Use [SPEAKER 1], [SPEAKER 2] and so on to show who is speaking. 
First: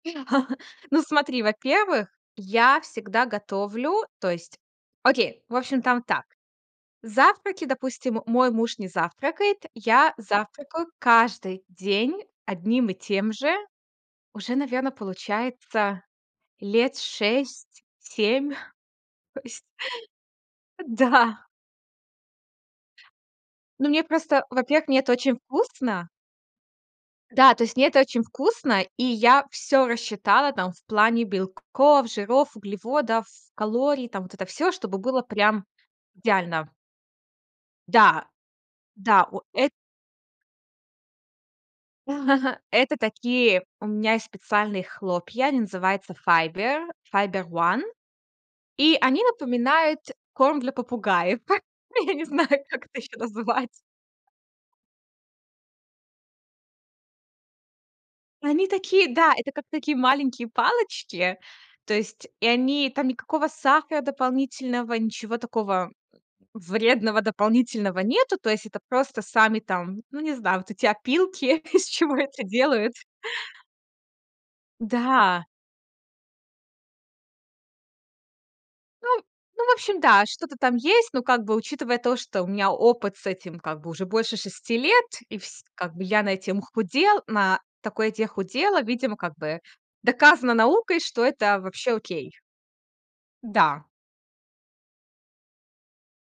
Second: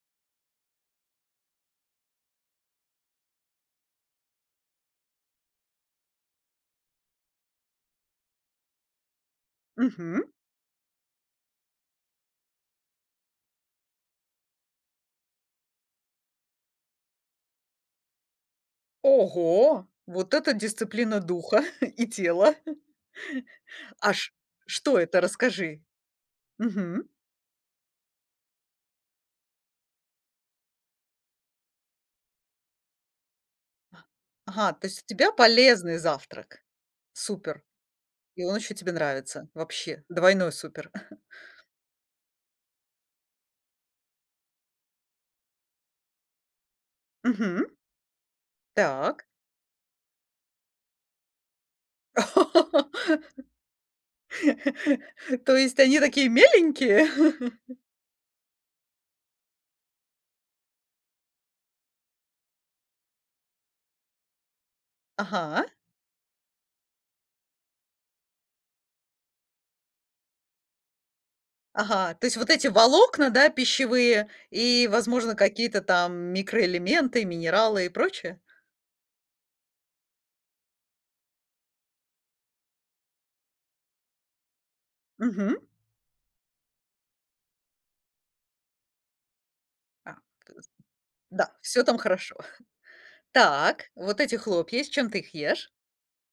[SPEAKER 1] Ну, смотри, во-первых, я всегда готовлю, то есть Окей, в общем, там так: завтраки, допустим, мой муж не завтракает, я
[SPEAKER 2] Мгм.
[SPEAKER 1] завтракаю каждый день одним и тем же уже, наверно, получается лет 6-7 То есть
[SPEAKER 2] Ого, вот это дисциплина
[SPEAKER 1] Да.
[SPEAKER 2] духа и тела.
[SPEAKER 1] Ну, мне
[SPEAKER 2] Аж
[SPEAKER 1] просто Во-первых,
[SPEAKER 2] что
[SPEAKER 1] мне это
[SPEAKER 2] это,
[SPEAKER 1] очень
[SPEAKER 2] расскажи.
[SPEAKER 1] вкусно.
[SPEAKER 2] Мгм.
[SPEAKER 1] Да, то есть мне это очень вкусно, и я всё рассчитала там в плане белков, жиров, углеводов, калорий, там, вот это всё,
[SPEAKER 2] Ага, то
[SPEAKER 1] чтобы
[SPEAKER 2] есть у
[SPEAKER 1] было
[SPEAKER 2] тебя
[SPEAKER 1] прям
[SPEAKER 2] полезный завтрак.
[SPEAKER 1] идеально.
[SPEAKER 2] Супер.
[SPEAKER 1] Да,
[SPEAKER 2] И он ещё тебе
[SPEAKER 1] да, во
[SPEAKER 2] нравится.
[SPEAKER 1] эт
[SPEAKER 2] Вообще двойной супер.
[SPEAKER 1] Это такие у меня есть специальные хлопья. Они называются Fiber. Fiber
[SPEAKER 2] Мгм.
[SPEAKER 1] One. И они
[SPEAKER 2] Так.
[SPEAKER 1] напоминают корм для попугаев. Я не знаю, как это ещё называть.
[SPEAKER 2] То есть они такие меленькие?
[SPEAKER 1] Они такие, да, это как такие маленькие палочки. То есть и они там никакого сахара дополнительного, ничего
[SPEAKER 2] Ага.
[SPEAKER 1] такого вредного дополнительного нету. То есть это просто сами там, ну, не знаю, вот эти опилки, из
[SPEAKER 2] Ага.
[SPEAKER 1] чего
[SPEAKER 2] То есть
[SPEAKER 1] это
[SPEAKER 2] вот эти
[SPEAKER 1] делают.
[SPEAKER 2] волокна, да, пищевые, и, возможно,
[SPEAKER 1] Да.
[SPEAKER 2] какие-то там микроэлементы, минералы и прочее?
[SPEAKER 1] Ну ну, в общем, да, что-то там есть. Но как бы, учитывая то, что у меня опыт с этим как бы уже больше 6 лет, и
[SPEAKER 2] Мгм.
[SPEAKER 1] вс как бы я на этим худел на такой еде худела, видимо, как бы
[SPEAKER 2] А.
[SPEAKER 1] доказано
[SPEAKER 2] [unintelligible]
[SPEAKER 1] наукой, что
[SPEAKER 2] Да,
[SPEAKER 1] это
[SPEAKER 2] всё
[SPEAKER 1] вообще
[SPEAKER 2] там
[SPEAKER 1] окей.
[SPEAKER 2] хорошо. Так,
[SPEAKER 1] Да.
[SPEAKER 2] вот эти хлопья. С чем ты их ешь?